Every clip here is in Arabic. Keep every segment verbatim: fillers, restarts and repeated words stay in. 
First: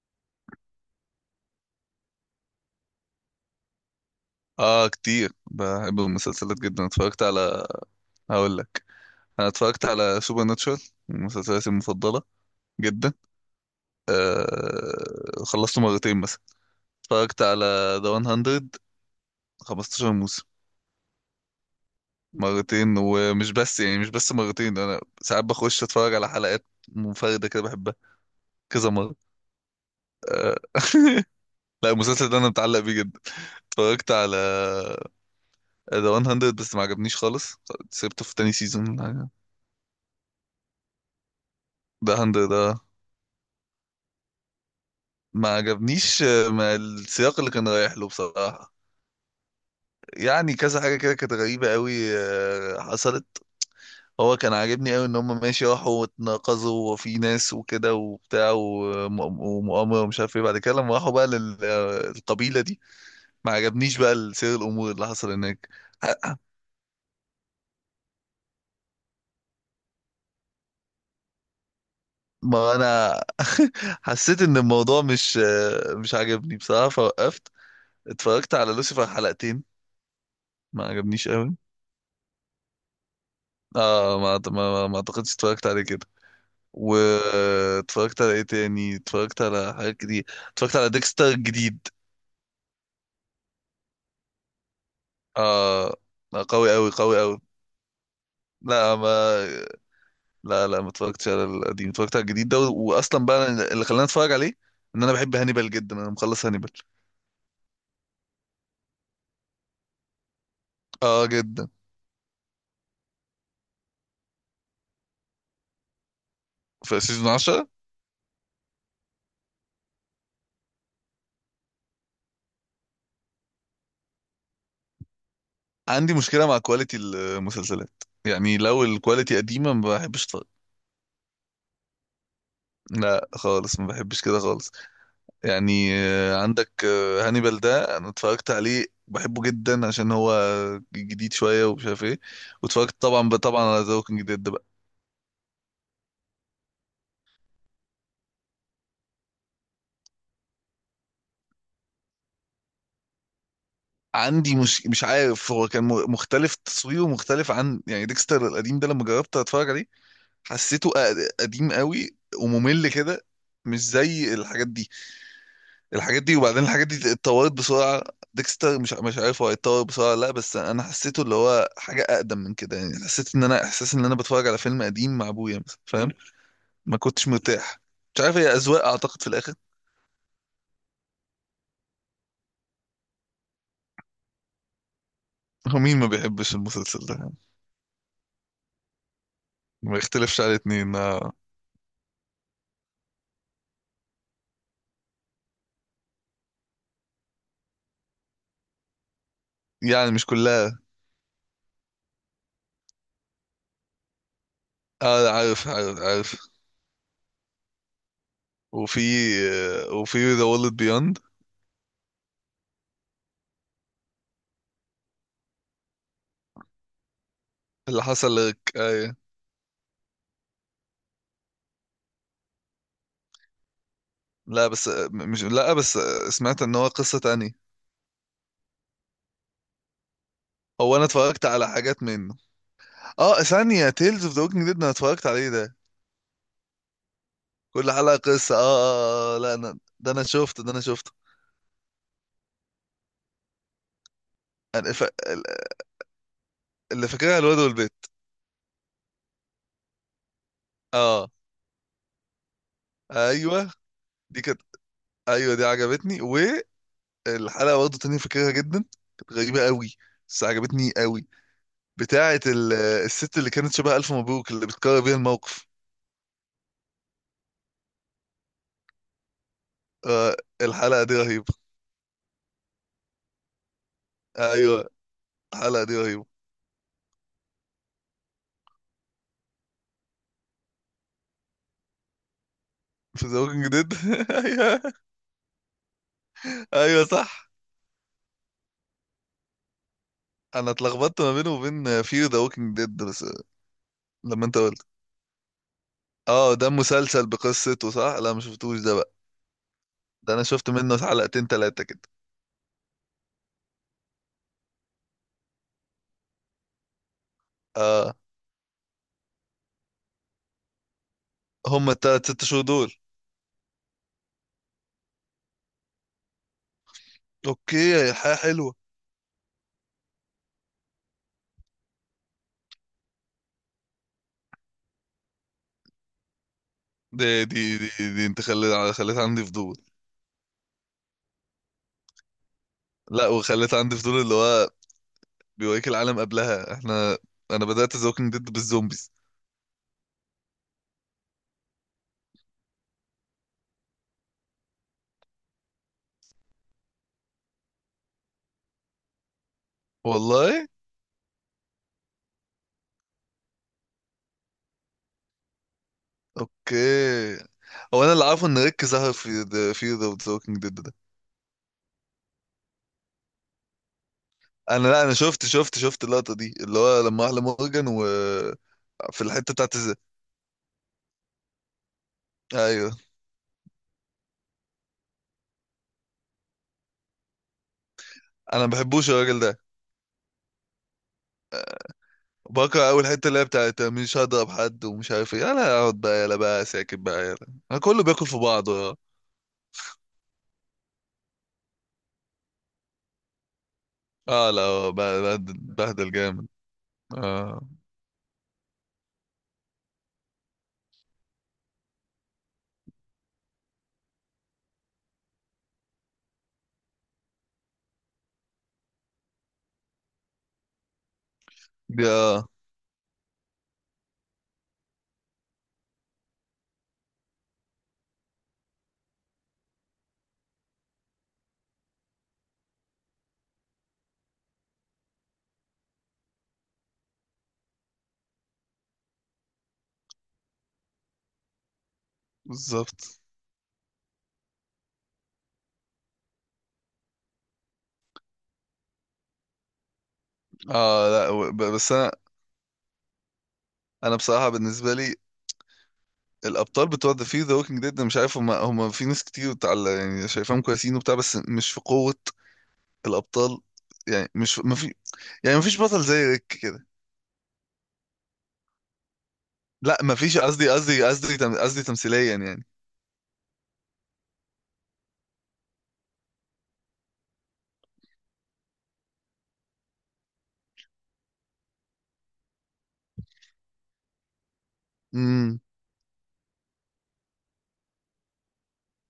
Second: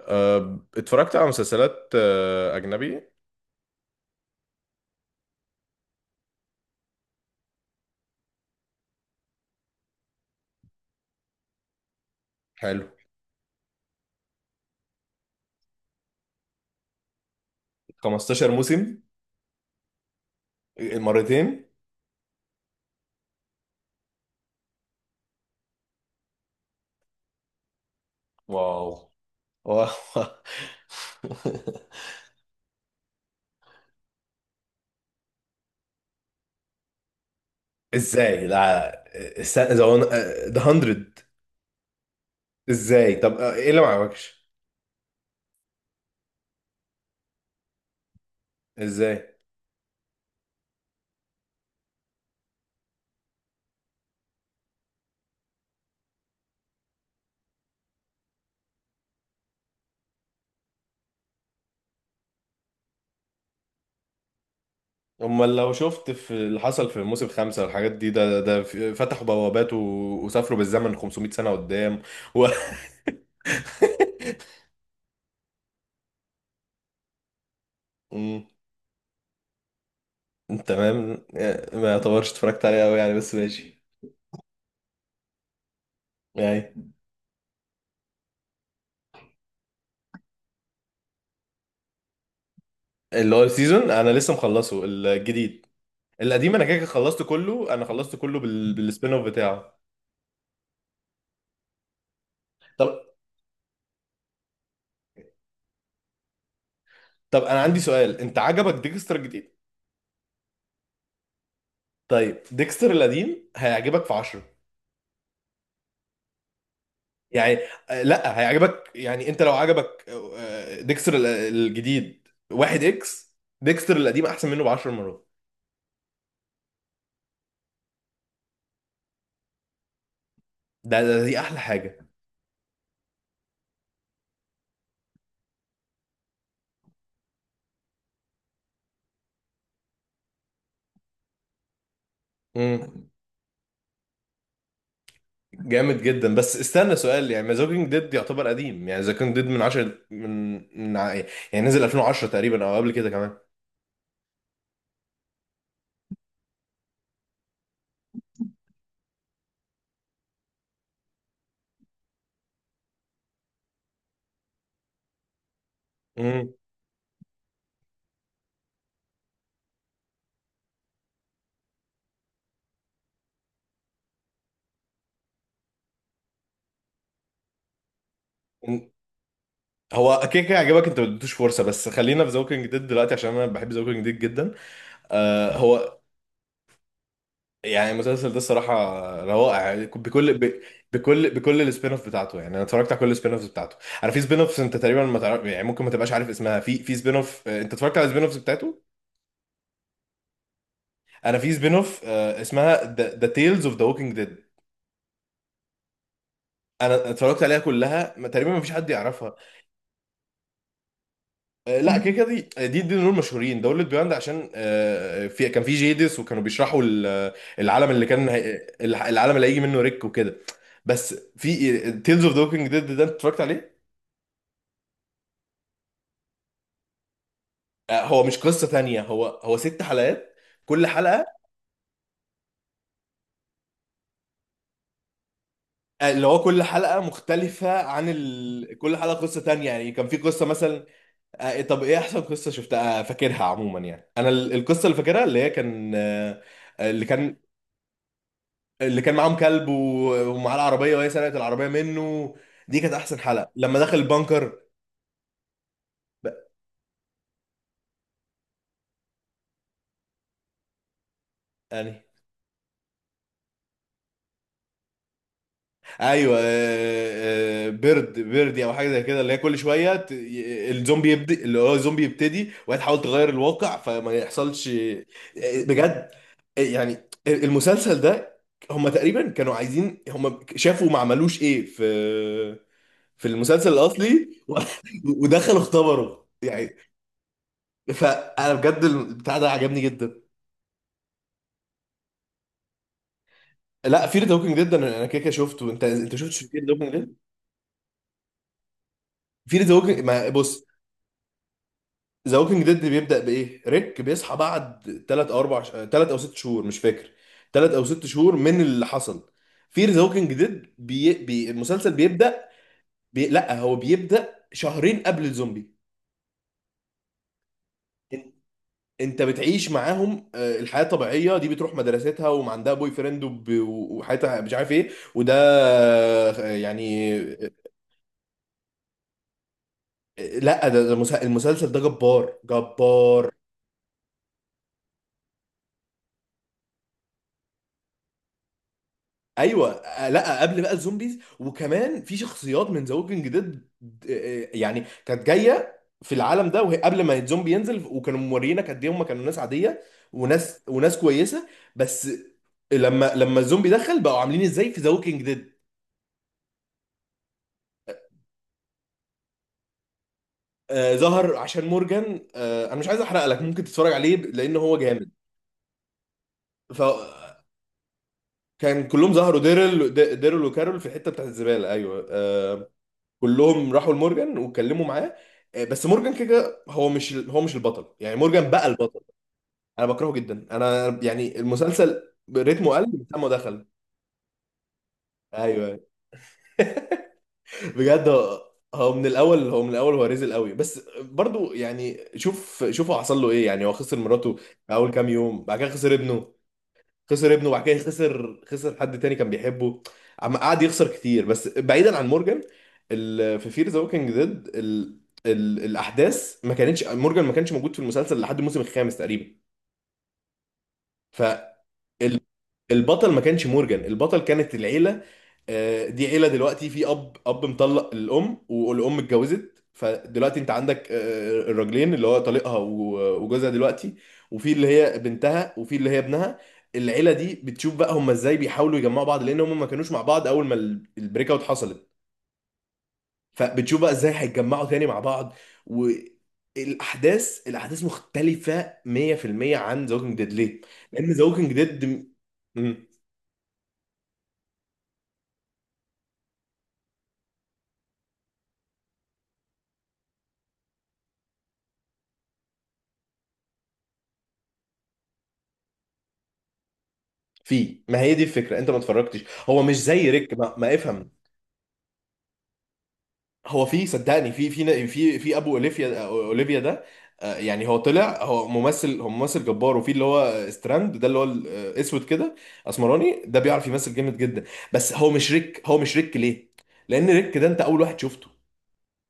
أه، اتفرجت على مسلسلات أه، أجنبي. اه، كتير بحب المسلسلات جدا. اتفرجت على، هقول لك، انا اتفرجت على سوبر ناتشورال، من مسلسلاتي المفضله حلو. جدا. آه... خلصته مرتين مثلا. اتفرجت على ذا 15 100، موسم. خمستاشر موسم. مرتين. مرتين، ومش بس، يعني مش بس مرتين، انا ساعات بخش اتفرج على حلقات منفرده كده بحبها كذا واو! مره. واو! آه... لا، المسلسل ده انا متعلق بيه جدا. اتفرجت على ذا 100، بس ما عجبنيش خالص، سيبته في ازاي؟ تاني سيزون لا. ده. الس- ذا ون- أه، ذا هاندرد. ذا هاندرد ده ازاي؟ طب، أه، ايه اللي ما عجبكش؟ ما عجبنيش، آه، ما السياق اللي كان رايح له بصراحة. ازاي؟ يعني كذا حاجة كده كانت غريبة قوي، آه، حصلت. هو كان عاجبني قوي ان هم ماشي راحوا واتناقضوا، وفي ناس وكده وبتاع وم- ومؤامرة ومش عارف ايه، بعد كده لما راحوا بقى للقبيلة دي ما عجبنيش بقى سير الامور اللي حصل امال هناك. لو شفت في ح- اللي حصل في موسم خمسة والحاجات دي، ده ده في- فتحوا بوابات و... وسافروا بالزمن 500 سنة قدام و... ما انا حسيت ان الموضوع مش آه، مش عاجبني بصراحة، فوقفت. مم، اتفرجت على لوسيفر حلقتين، ما تمام. عجبنيش قوي. ما يعتبرش اتفرجت عليه قوي يعني، بس ماشي. اه، ما ما ما ما اعتقدش اتفرجت عليه كده. يعني. واتفرجت على ايه تاني، اتفرجت على حاجات كتير. اتفرجت على ديكستر الجديد. اللي هو السيزون، انا لسه مخلصه الجديد. اه. لا، القديم انا قوي كده كده قوي قوي خلصته قوي كله، انا خلصته كله بال... لا بالسبين اوف ما، بتاعه. لا لا ما اتفرجتش على القديم، اتفرجت على الجديد ده، طب واصلا بقى اللي خلاني اتفرج عليه ان انا بحب هانيبال جدا، انا مخلص هانيبال. طب انا عندي سؤال، انت عجبك ديكستر الجديد؟ اه، جدا. طيب، ديكستر القديم هيعجبك في عشرة؟ في سيزون يعني عشرة. آه، لا هيعجبك، يعني انت لو عجبك آه، ديكستر ال- الجديد واحد اكس، ديكستر القديم احسن منه ب عشر مرات. عندي مشكله مع كواليتي المسلسلات، يعني لو الكواليتي قديمه ما بحبش اتفرج. ده, ده دي احلى حاجة. لا خالص، ما بحبش كده خالص. يعني آه، عندك آه، هانيبال ده انا اتفرجت عليه، بحبه جدا عشان هو جديد شويه ومش عارف ايه. واتفرجت امم. طبعا طبعا على ذا ووكينج ديد بقى. جامد جدا، بس استنى سؤال، يعني ذا كينج ديد يعتبر قديم، يعني ذا كينج ديد من عشرة، من من ع- يعني نزل ألفين وعشرة تقريبا او قبل كده كمان. عندي مش مش عارف، هو كان م- مختلف، تصويره مختلف عن يعني ديكستر القديم ده لما جربت اتفرج عليه، حسيته أ- قديم قوي وممل كده، مش زي الحاجات دي. الحاجات دي، امم. وبعدين الحاجات دي اتطورت بسرعة. ديكستر مش مش عارف، هو اتطور بسرعة لا، بس انا حسيته اللي هو حاجة اقدم من كده. يعني حسيت ان انا، احساس ان انا بتفرج على فيلم قديم مع ابويا مثلا، فاهم؟ ما كنتش مرتاح. مش عارف، هي اذواق اعتقد في الاخر. هو كده كده عجبك، انت ما اديتوش فرصه، بس خلينا في ذا كينج ديد دلوقتي عشان انا بحب ذا كينج ديد جدا. آه هو هو. مين ما بيحبش المسلسل ده يعني، يعني المسلسل ده الصراحه روائع، ما بكل يختلفش على ب... اتنين. بكل آه. بكل السبين اوف بتاعته، يعني انا اتفرجت على كل السبين اوفز بتاعته. انا في سبين اوفز انت تقريبا ما تعرف، يعني ممكن ما تبقاش عارف اسمها، في في سبين اوف انت اتفرجت على السبين اوفز بتاعته. يعني مش كلها. انا في سبين اوف آه اسمها ذا تيلز اوف ذا ووكينج ديد. اه، عارف عارف عارف. انا اتفرجت عليها كلها، ما- تقريبا ما فيش حد وفي، يعرفها. آه، وفي ذا وورلد بيوند. آه، لا كده كده دي، دي دي دول مشهورين، دول بيوند عشان آه، في كان في جيدس وكانوا بيشرحوا ال- العالم اللي اللي كان حصل لك. هي- الع- آه. العالم اللي هيجي منه ريك وكده. بس في تيلز اوف ذا ووكينج ديد ده انت اتفرجت عليه؟ لا بس، آه، مش لا بس، آه، سمعت ان هو قصة تانية. آه، هو مش قصة تانية، هو هو ست حلقات، كل هو انا حلقة. اتفرجت على حاجات منه، اه. ثانية تيلز اوف ذا ووكينج ديد انا اتفرجت عليه ده. آه، اللي هو كل حلقة مختلفة كل عن حلقة قصة، اه ال... كل حلقة اه، آه آه، قصة لا تانية، انا يعني كان ده في انا قصة شفته، ده انا مثلا. شفته. آه، طب ايه احسن قصة شفتها آه، فاكرها عموما؟ يعني انا ال- القصة أنا اللي ف... فاكرها اللي هي كان آه، آه، اللي اللي كان، فاكرها الواد والبيت. اللي كان معاهم كلب و- ومعاه العربيه وهي اه. سرقت العربيه منه، دي كانت احسن حلقه ايوه لما دخل دي البنكر. كانت، ايوه دي عجبتني. بقى- والحلقة برضه تانية فاكرها جدا، كانت غريبة قوي بس عجبتني قوي، يعني بتاعة ال... الست اللي كانت شبه ألف مبروك اللي بتكرر بيها الموقف. ايوه آه، آه، بيرد بيردي او حاجه زي كده، اللي هي كل شويه ت- آه، ي- الحلقة الزومبي دي يبدا، رهيبة. اللي هو الزومبي يبتدي وهي تحاول تغير الواقع فما يحصلش. ايوه، آه، الحلقة دي بجد. رهيبة. آه، يعني المسلسل ده، هم تقريبا كانوا عايزين، هم شافوا ما عملوش ايه في، في في ذا ووكينج المسلسل ديد. الاصلي ايوه. ودخلوا اختبروا يعني. ايوه صح. فانا بجد البتاع ده عجبني جدا. انا اتلخبطت ما بينه وبين فير ذا ووكينج ديد بس. لا في ذا لما ووكينج انت ديد قلت، انا أنا كده كده شفته، انت انت شفتش اه، في ده ذا ووكينج ديد؟ مسلسل بقصته صح، لا ما شفتوش ده بقى. في ذا ووكينج، ما ده انا بص، شفت منه حلقتين تلاتة كده. ذا ووكينج ديد بيبدا بايه، ريك بيصحى بعد تلاتة او أربعة، ثلاثة او ستة شهور مش فاكر، ثلاثة او ستة اه. شهور من اللي حصل. في ذا ووكينج ديد بي... بي... هما المسلسل التلات ست بيبدا، شهور دول. بي... لا هو بيبدا شهرين قبل الزومبي. اوكي، إن- الحياة حلوة. انت بتعيش معاهم آه، الحياه الطبيعيه دي، بتروح مدرستها ومعندها بوي فريند وب... وحياتها مش عارف ايه وده. آه، يعني. دي دي دي, دي انت خليت خليت عندي فضول. لا ده، ده مسا- المسلسل ده جبار لا، جبار. وخليت عندي فضول اللي هو بيوريك العالم قبلها. احنا، انا بدأت ذا ووكينج ديد بالزومبيز. ايوه. آه، لا قبل بقى الزومبيز، وكمان في شخصيات من ذا ووكينج ديد. آه، آه، يعني كانت جايه في العالم ده، وهي قبل ما الزومبي ينزل، وكانوا موريينك قد ايه هم كانوا ناس عاديه، وناس والله. وناس كويسه. بس لما لما الزومبي دخل، بقوا عاملين ازاي في ذا ووكينج ديد. اوكي. هو انا اللي عارفه ان ريك ظهر في ذا في ذا ووكينج ديد ده. آه ظهر عشان مورجان، آه، انا مش عايز احرق لك، ممكن تتفرج عليه لان هو انا لا، جامد. انا شفت شفت شفت اللقطة دي اللي هو لما احلى فكان مورجان و، كلهم في ظهروا، الحتة بتاعت الز- ديرل، ديرل وكارول في الحته بتاعت الزباله، ايوه. آه، ايوه. كلهم راحوا لمورجان واتكلموا معاه. آه، بس مورجان كده كده هو مش ال- هو مش البطل، يعني مورجان انا بقى ما البطل. بحبوش الراجل ده. انا بكرهه جدا، انا يعني المسلسل رتمه قل بكره من اول ساعه حته، ما اللي هي دخل. بتاعت مش هضرب حد ومش عارف ايه، يلا ايوه. اقعد بقى، يلا بقى ساكت بقى، يلا انا كله بجد بياكل في هو، بعضه. هو اه. من الاول هو من الاول هو رزل قوي، بس برضو يعني شوف شوف هو حصل له ايه، يعني هو خسر مراته آه، لا في اول آه، بقى- كام يوم، بهدل بعد كده خسر بهدل ابنه، جامد. خسر ابنه، اه. وبعد كده خسر خسر حد تاني كان بيحبه. عم قعد يخسر كتير. بس بعيدا عن مورجان، ال... في فير ذا ووكينج ديد، ال... ال... الاحداث ما كانتش، مورجان ما كانش موجود في المسلسل لحد الموسم الخامس تقريبا. فال دي اه. البطل ما كانش مورجان، البطل كانت العيله. آه، دي عيله دلوقتي في اب اب مطلق الام، والام اتجوزت، فدلوقتي انت عندك آه، الراجلين، اللي هو طليقها و- وجوزها دلوقتي، وفي اللي هي بنتها، وفي اللي هي ابنها. العيله دي بتشوف بقى هم ازاي بيحاولوا يجمعوا بعض، لان هم ما كانوش مع بعض اول ما ال- البريك اوت حصلت. بالظبط. فبتشوف بقى ازاي هيتجمعوا تاني مع بعض، والاحداث، الاحداث مختلفه مية في المية عن ذا ووكينج ديد. ليه؟ لان اه، ذا لا و- ووكينج ب- ديد بس انا، انا بصراحه بالنسبه لي، الابطال بتوع ذا في ذا ووكينج ديد مش عارف، هم هم في ناس كتير بتاع يعني، شايفاهم كويسين وبتاع، بس مش في قوه الابطال. يعني مش، ما في، يعني ما فيش بطل زي ريك كده. في، ما هي دي الفكره، انت ما اتفرجتش، هو مش لا زي ما ريك، فيش، ما, قصدي، ما قصدي افهم. قصدي تم- قصدي تمثيليا. هو في، صدقني في في في في ابو اوليفيا اوليفيا ده آه، يعني هو طلع، هو ممثل هو ممثل جبار، وفي اللي هو ستراند ده اللي هو الاسود كده، اسمراني ده، بيعرف يمثل جامد جدا. بس هو مش يعني، ريك، هو مش ريك. ليه؟ لان ريك ده انت اول واحد شفته،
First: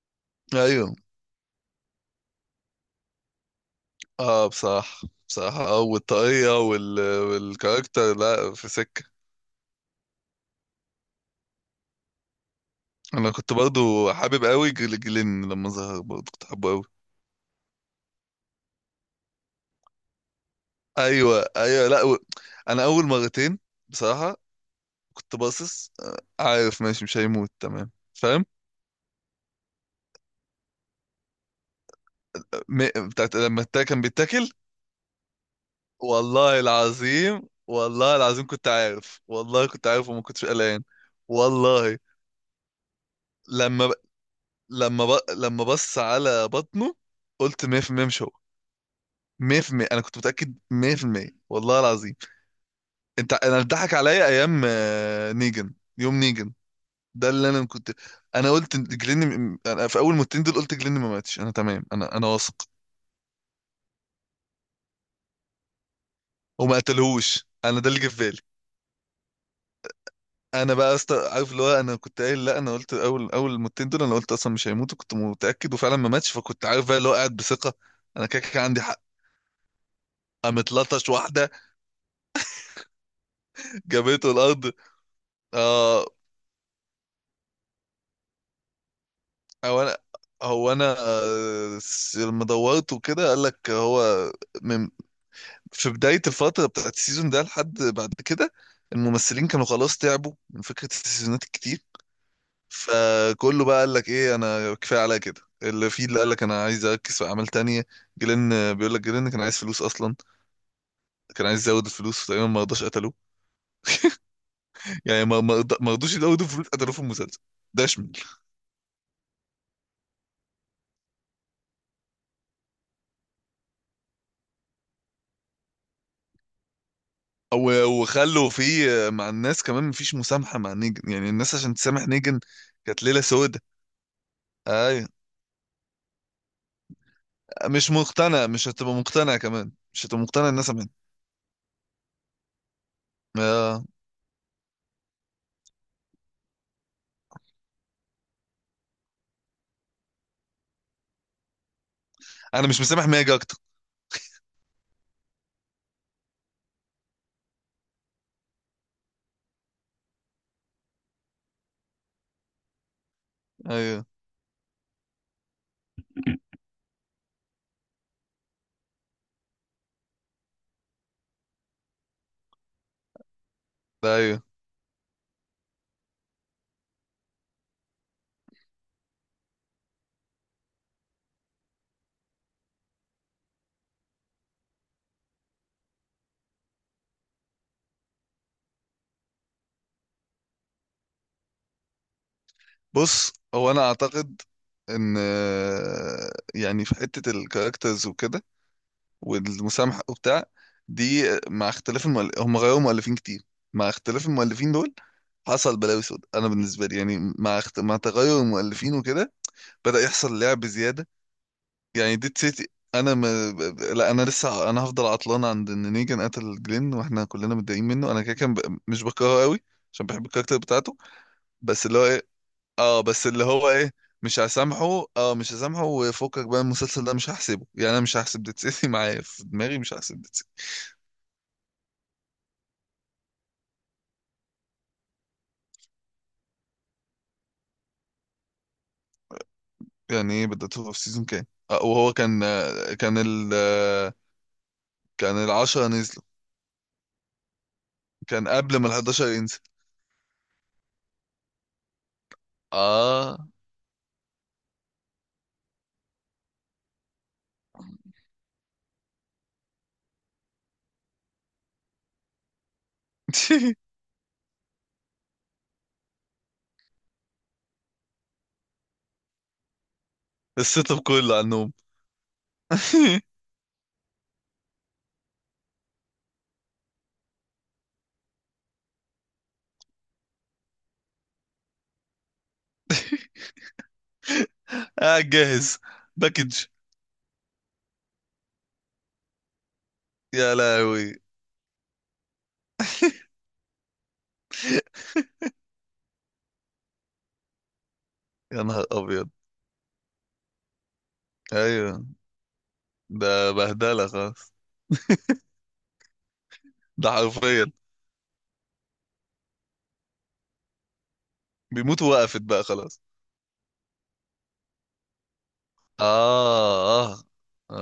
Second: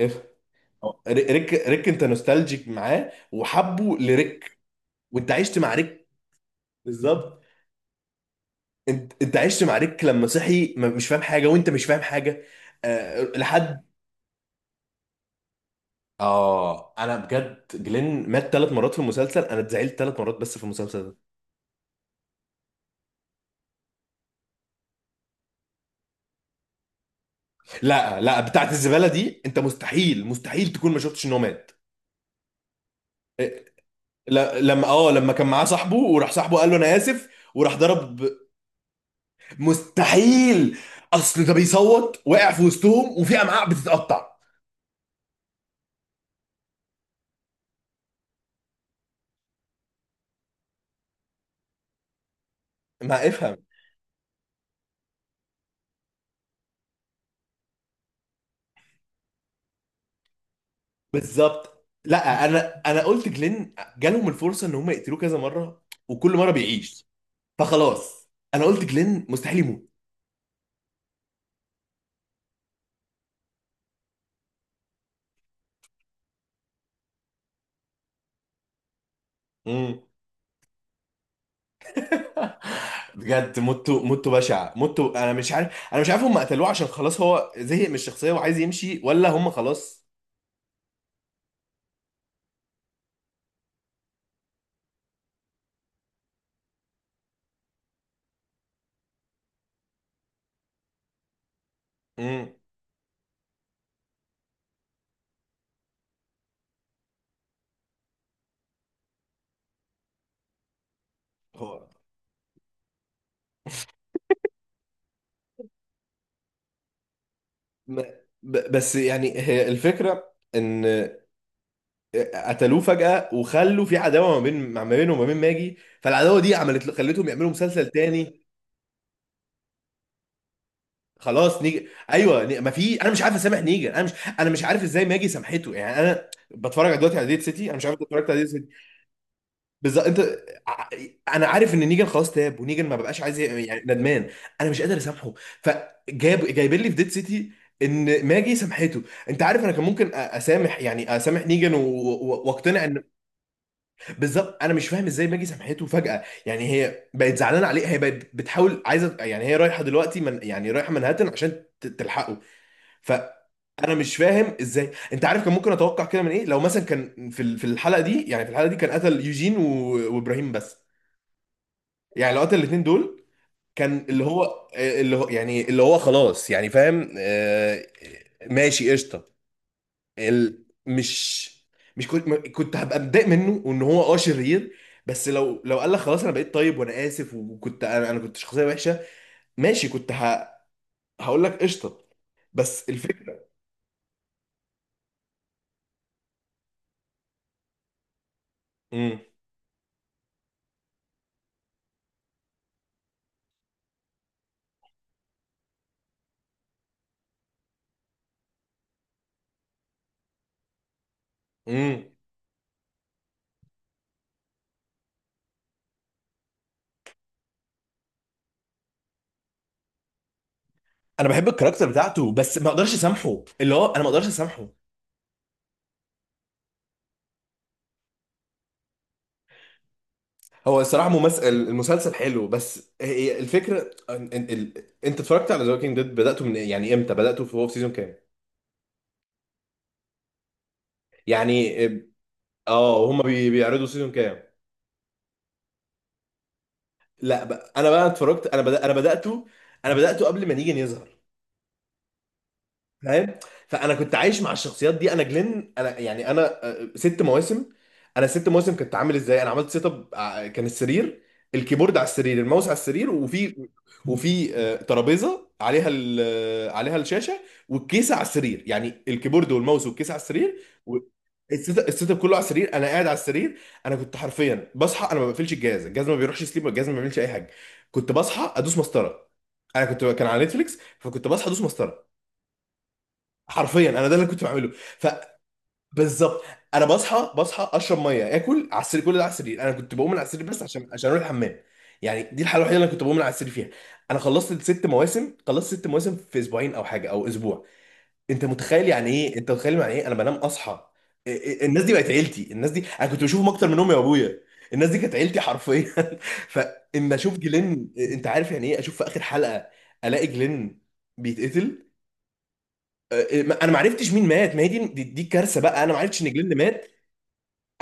افهم. ايوه. هو ريك ريك انت نوستالجيك معاه، وحبه اه، لريك، بصراحة وانت عشت بصراحة مع اه، ريك. والطاقية وال... بالظبط. والكاركتر، لا في سكة. انت انت عشت مع ريك لما صحي، ما- مش فاهم حاجه وانت مش فاهم حاجه. آه انا كنت لحد، برضو حابب قوي جل- جلين لما ظهر، برضو كنت حابه قوي. اه انا بجد جلين مات ثلاث مرات في المسلسل، انا اتزعلت ثلاث مرات بس في المسلسل ده. ايوه ايوه، لا و... انا اول مرتين بصراحة كنت باصص، آه، عارف ماشي مش هيموت، تمام لا، لا، فاهم؟ بتاعت الزباله دي انت مستحيل، مستحيل تكون ما شفتش ان هو مات. م... بتاعت لما إيه، التا كان بيتاكل. ل- لما، اه لما كان معاه صاحبه، وراح صاحبه والله قال له انا اسف، العظيم، وراح والله ضرب. العظيم كنت عارف، والله كنت عارف وما كنتش مستحيل. قلقان. اصل ده والله، بيصوت، وقع في وسطهم، وفي امعاء لما ب... بتتقطع. لما ب... لما بص على بطنه قلت مية في المائة مش هو. مية في المائة انا كنت متاكد مية في المائة. والله العظيم ما انت، افهم. انا اتضحك عليا ايام آه، نيجن، يوم نيجن ده اللي انا كنت. انا قلت إن جلين م- انا في اول ماتين دول قلت جلين ما ماتش، انا تمام، بالظبط. انا انا لا واثق انا انا قلت جلين جالهم الفرصه ان هم يقتلوه كذا مره، وكل مره وما بيعيش، قتلهوش. انا ده اللي جه في فخلاص بالي. انا قلت جلين مستحيل يموت. انا بقى أست... عارف اللي هو، انا كنت قايل لا، انا قلت اول اول ماتين دول انا قلت اصلا مش هيموت، وكنت متاكد وفعلا ما ماتش، فكنت عارف بقى اللي هو قاعد بثقه. انا كده كده عندي حق. امم. قامت لطش واحده بجد موته، موته جابته الارض. بشع موته، انا مش عارف، انا اه. مش عارف هم قتلوه عشان خلاص هو زهق من الشخصيه وعايز يمشي، ولا هم هو انا خلاص. هو انا آه، س- لما دورت وكده قال لك هو، من في بداية الفترة بتاعت السيزون ده لحد بعد كده، الممثلين كانوا خلاص تعبوا من فكرة السيزونات الكتير. امم. فكله بقى قال لك ايه، انا كفاية عليا كده اللي فيه، اللي قال لك انا عايز اركز في اعمال تانية. جيلين، آه، بيقول لك جيلين كان عايز فلوس اصلا، كان عايز يزود هو، الفلوس تقريبا، ما رضاش، قتلوه. يعني ما ما رض- ما رضوش يزودوا الفلوس، قتلوه في المسلسل ده. م- ب- بس يعني هي الفكره ان قتلوه فجأة، وخلوا في عداوة ما بين، ما بينه وما بين ماجي، فالعداوة دي عملت، خلتهم يعملوا و- مسلسل تاني. وخلوا في، مع الناس كمان مفيش مسامحة مع نيجن، يعني الناس خلاص عشان نيجي. تسامح نيجن ايوه. ني- ما في، كانت انا ليلة مش عارف اسامح سودة. نيجر، انا مش، انا مش عارف ازاي ايوه، ماجي سامحته. يعني انا بتفرج على دلوقتي، على ديت سيتي. انا مش مش عارف، انت اتفرجت على مقتنع، ديت مش سيتي؟ هتبقى مقتنع كمان، مش بالظبط. هتبقى انت، مقتنع. الناس من، ع- انا عارف ان نيجر خلاص تاب، ونيجر ما بقاش عايز ي- يعني آه. ندمان، انا مش قادر اسامحه، فجاب جايبين لي في ديت سيتي ان ماجي سامحته. انت عارف، انا كان ممكن أ- اسامح، يعني اسامح نيجان و- و- انا مش واقتنع ان، مسامح ماجي اكتر. بالظبط، انا مش فاهم ازاي ماجي سامحته فجأة. يعني هي بقت زعلانه عليه، هي بقت بتحاول، عايزه، يعني هي رايحه دلوقتي من، يعني رايحه منهاتن عشان ت- تلحقه. فانا ايوه. مش فاهم ازاي، انت عارف، كان ممكن اتوقع كده من ايه؟ لو مثلا كان في ال- في الحلقه دي، يعني في الحلقه دي كان قتل يوجين و- وابراهيم بس، يعني لو قتل الاثنين دول، كان ده اللي ايوه. هو، اللي هو يعني اللي هو خلاص، يعني فاهم، آه، ماشي قشطه. ال- مش، مش كنت، ما- كنت هبقى متضايق منه، وان هو اه شرير، بس لو لو قال لك خلاص انا بقيت طيب وانا اسف، وكنت، انا انا كنت شخصيه وحشه، ماشي كنت ه... هقول لك قشطه. بس بص، الفكره، هو انا اعتقد ان آه، يعني في حتة الكاركترز وكده والمسامحة وبتاع دي، آه، مع اختلاف المؤل... هم غيروا مؤلفين كتير، مع اختلاف المؤلفين دول حصل بلاوي سود. انا بالنسبه لي يعني، مع اخت... مع تغير المؤلفين وكده بدأ يحصل لعب زيادة. امم، يعني ديد سيتي، انا ما، لا انا لسه، انا هفضل عطلان عند ان نيجان قتل جلين واحنا كلنا متضايقين منه. انا كده كان ب... مش بكرهه قوي عشان بحب الكاركتر بتاعته. انا بحب بس الكاركتر اللي هو ايه، بتاعته، بس ما اقدرش اه بس اللي اسامحه، هو اللي هو ايه، انا ما اقدرش مش اسامحه. هسامحه، اه مش هسامحه، وفكك بقى المسلسل ده مش هحسبه، يعني انا مش هحسب ديد سيتي معايا في دماغي، مش هحسب ديد سيتي. هو الصراحه ممثل المسلسل حلو، بس هي الفكره إن- إن- ال... انت اتفرجت على ذا ووكينج ديد بداته من إيه؟ يعني امتى بداته في، هو في سيزون كام؟ يعني ايه بدأته في سيزون كام، يعني، آه وهو كان آه اه كان هما بي... ال بيعرضوا سيزون آه كام؟ كان العشرة نزلوا. لا بقى، انا بقى اتفرجت، كان انا قبل بدأ... ما انا الحادي عشر بداته، ينزل. انا بداته قبل ما نيجي يظهر، فاهم؟ اه. فانا كنت عايش مع الشخصيات دي، انا جلين، انا يعني انا آه، ست مواسم، انا ست مواسم كنت عامل ازاي. انا عملت سيت اب، ع- كان السرير، الكيبورد على السرير، الماوس على السرير، وفي، وفي آه، ترابيزه عليها ال- آه، عليها الشاشه، والكيسه على السرير، يعني الكيبورد والماوس والكيسه على السرير، السيت و- اب كله عنهم. السيت السيت اب كله على السرير، انا قاعد على السرير. انا كنت حرفيا بصحى، انا ما بقفلش الجهاز، الجهاز ما بيروحش سليب، الجهاز ما بيعملش اي حاجه، كنت بصحى ادوس مسطره، انا كنت، كان على نتفليكس فكنت بصحى ادوس مسطره، حرفيا انا ده اللي كنت بعمله. قاعد جاهز، فبالظبط، باكج. انا بصحى، بصحى اشرب ميه، اكل على السرير، كل ده على السرير، انا كنت بقوم من على السرير يا بس عشان عشان لهوي. اروح الحمام، يعني دي الحاله الوحيده اللي انا كنت بقوم من على السرير فيها. انا خلصت ست مواسم، خلصت ست مواسم في اسبوعين او حاجه او اسبوع، انت يا نهار متخيل يعني ابيض. ايه؟ انت متخيل يعني ايه انا بنام اصحى؟ إيه- إيه- الناس دي بقت ايوه. عيلتي، الناس دي انا كنت ده بشوفهم اكتر من امي بهدله وابويا، خلاص. الناس دي كانت عيلتي حرفيا. ده فان اشوف حرفيا. جلين، انت عارف يعني ايه اشوف في اخر حلقه الاقي جلين بيتقتل؟ بيموت، وقفت بقى خلاص. آه، ما- انا ما عرفتش مين مات، ما هي دي دي, دي, كارثه بقى، انا ما عرفتش ان جلين مات. اه اه.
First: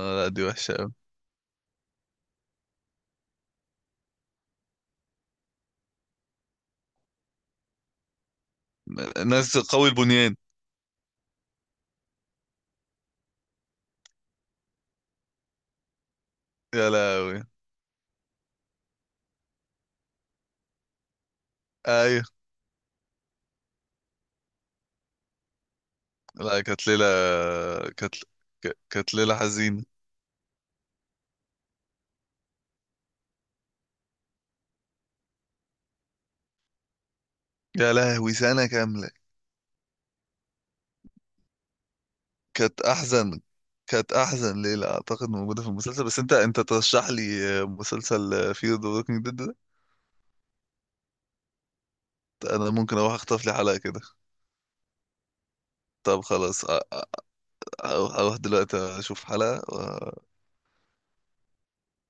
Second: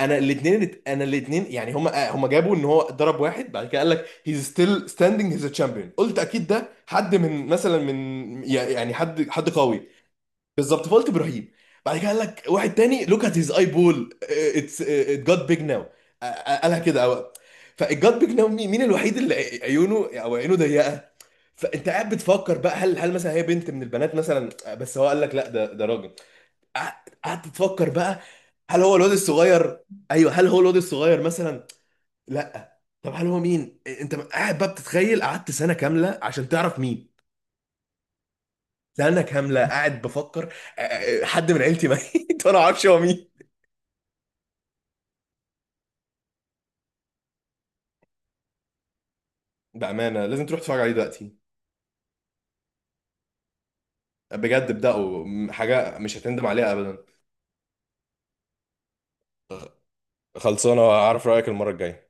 انا لا دي وحشه الاثنين، قوي. انا الاثنين، يعني هم هم جابوا ان هو ضرب واحد، بعد كده قال لك هيز ستيل ستاندينج، هيز تشامبيون، قلت اكيد ده حد من، مثلا من، يعني حد حد ناس قوي. قوي البنيان. بالظبط، فقلت ابراهيم. بعد كده قال لك واحد تاني، لوك ات هيز اي بول، اتس ات جات بيج ناو، قالها يا كده، أو- لهوي. فالجات بيج ناو مين مين الوحيد اللي عيونه او عينه ضيقه؟ فانت قاعد ايوه. بتفكر بقى، هل هل مثلا هي بنت من البنات مثلا، آه، بس هو قال لك لا، ده ده راجل. لا كانت قعدت ليله، قعدت تفكر كانت، بقى، ك- هل هو الواد كانت ليله الصغير، حزينه. ايوه هل هو الواد الصغير مثلا، لا طب هل هو مين؟ انت قاعد بقى بتتخيل، قعدت سنه كامله عشان تعرف مين، يا لهوي، سنه كامله. سنه كامله قاعد بفكر آه، آه، حد من عيلتي ميت وانا ما كانت اعرفش هو مين. احزن، كانت احزن ليله اعتقد موجوده في المسلسل. بس انت، انت ترشح لي مسلسل فيه ذا ووكينج ديد. بامانه لازم تروح تتفرج عليه دلوقتي، انا ممكن اروح اخطف لي حلقة كده. بجد ابدأوا، م- حاجه مش طب هتندم خلاص، أ- عليها ابدا. أ- اروح، أروح دلوقتي اشوف حلقة. خلصانه، اعرف رايك المره الجايه.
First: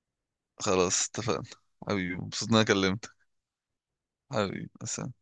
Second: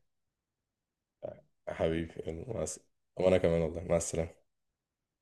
وخلاص اتفقنا. يا حبيبي، حبيبي، مبسوط يلا، إن مع انا الس- كلمتك. وانا كمان والله، مع السلامه. حبيبي سلام.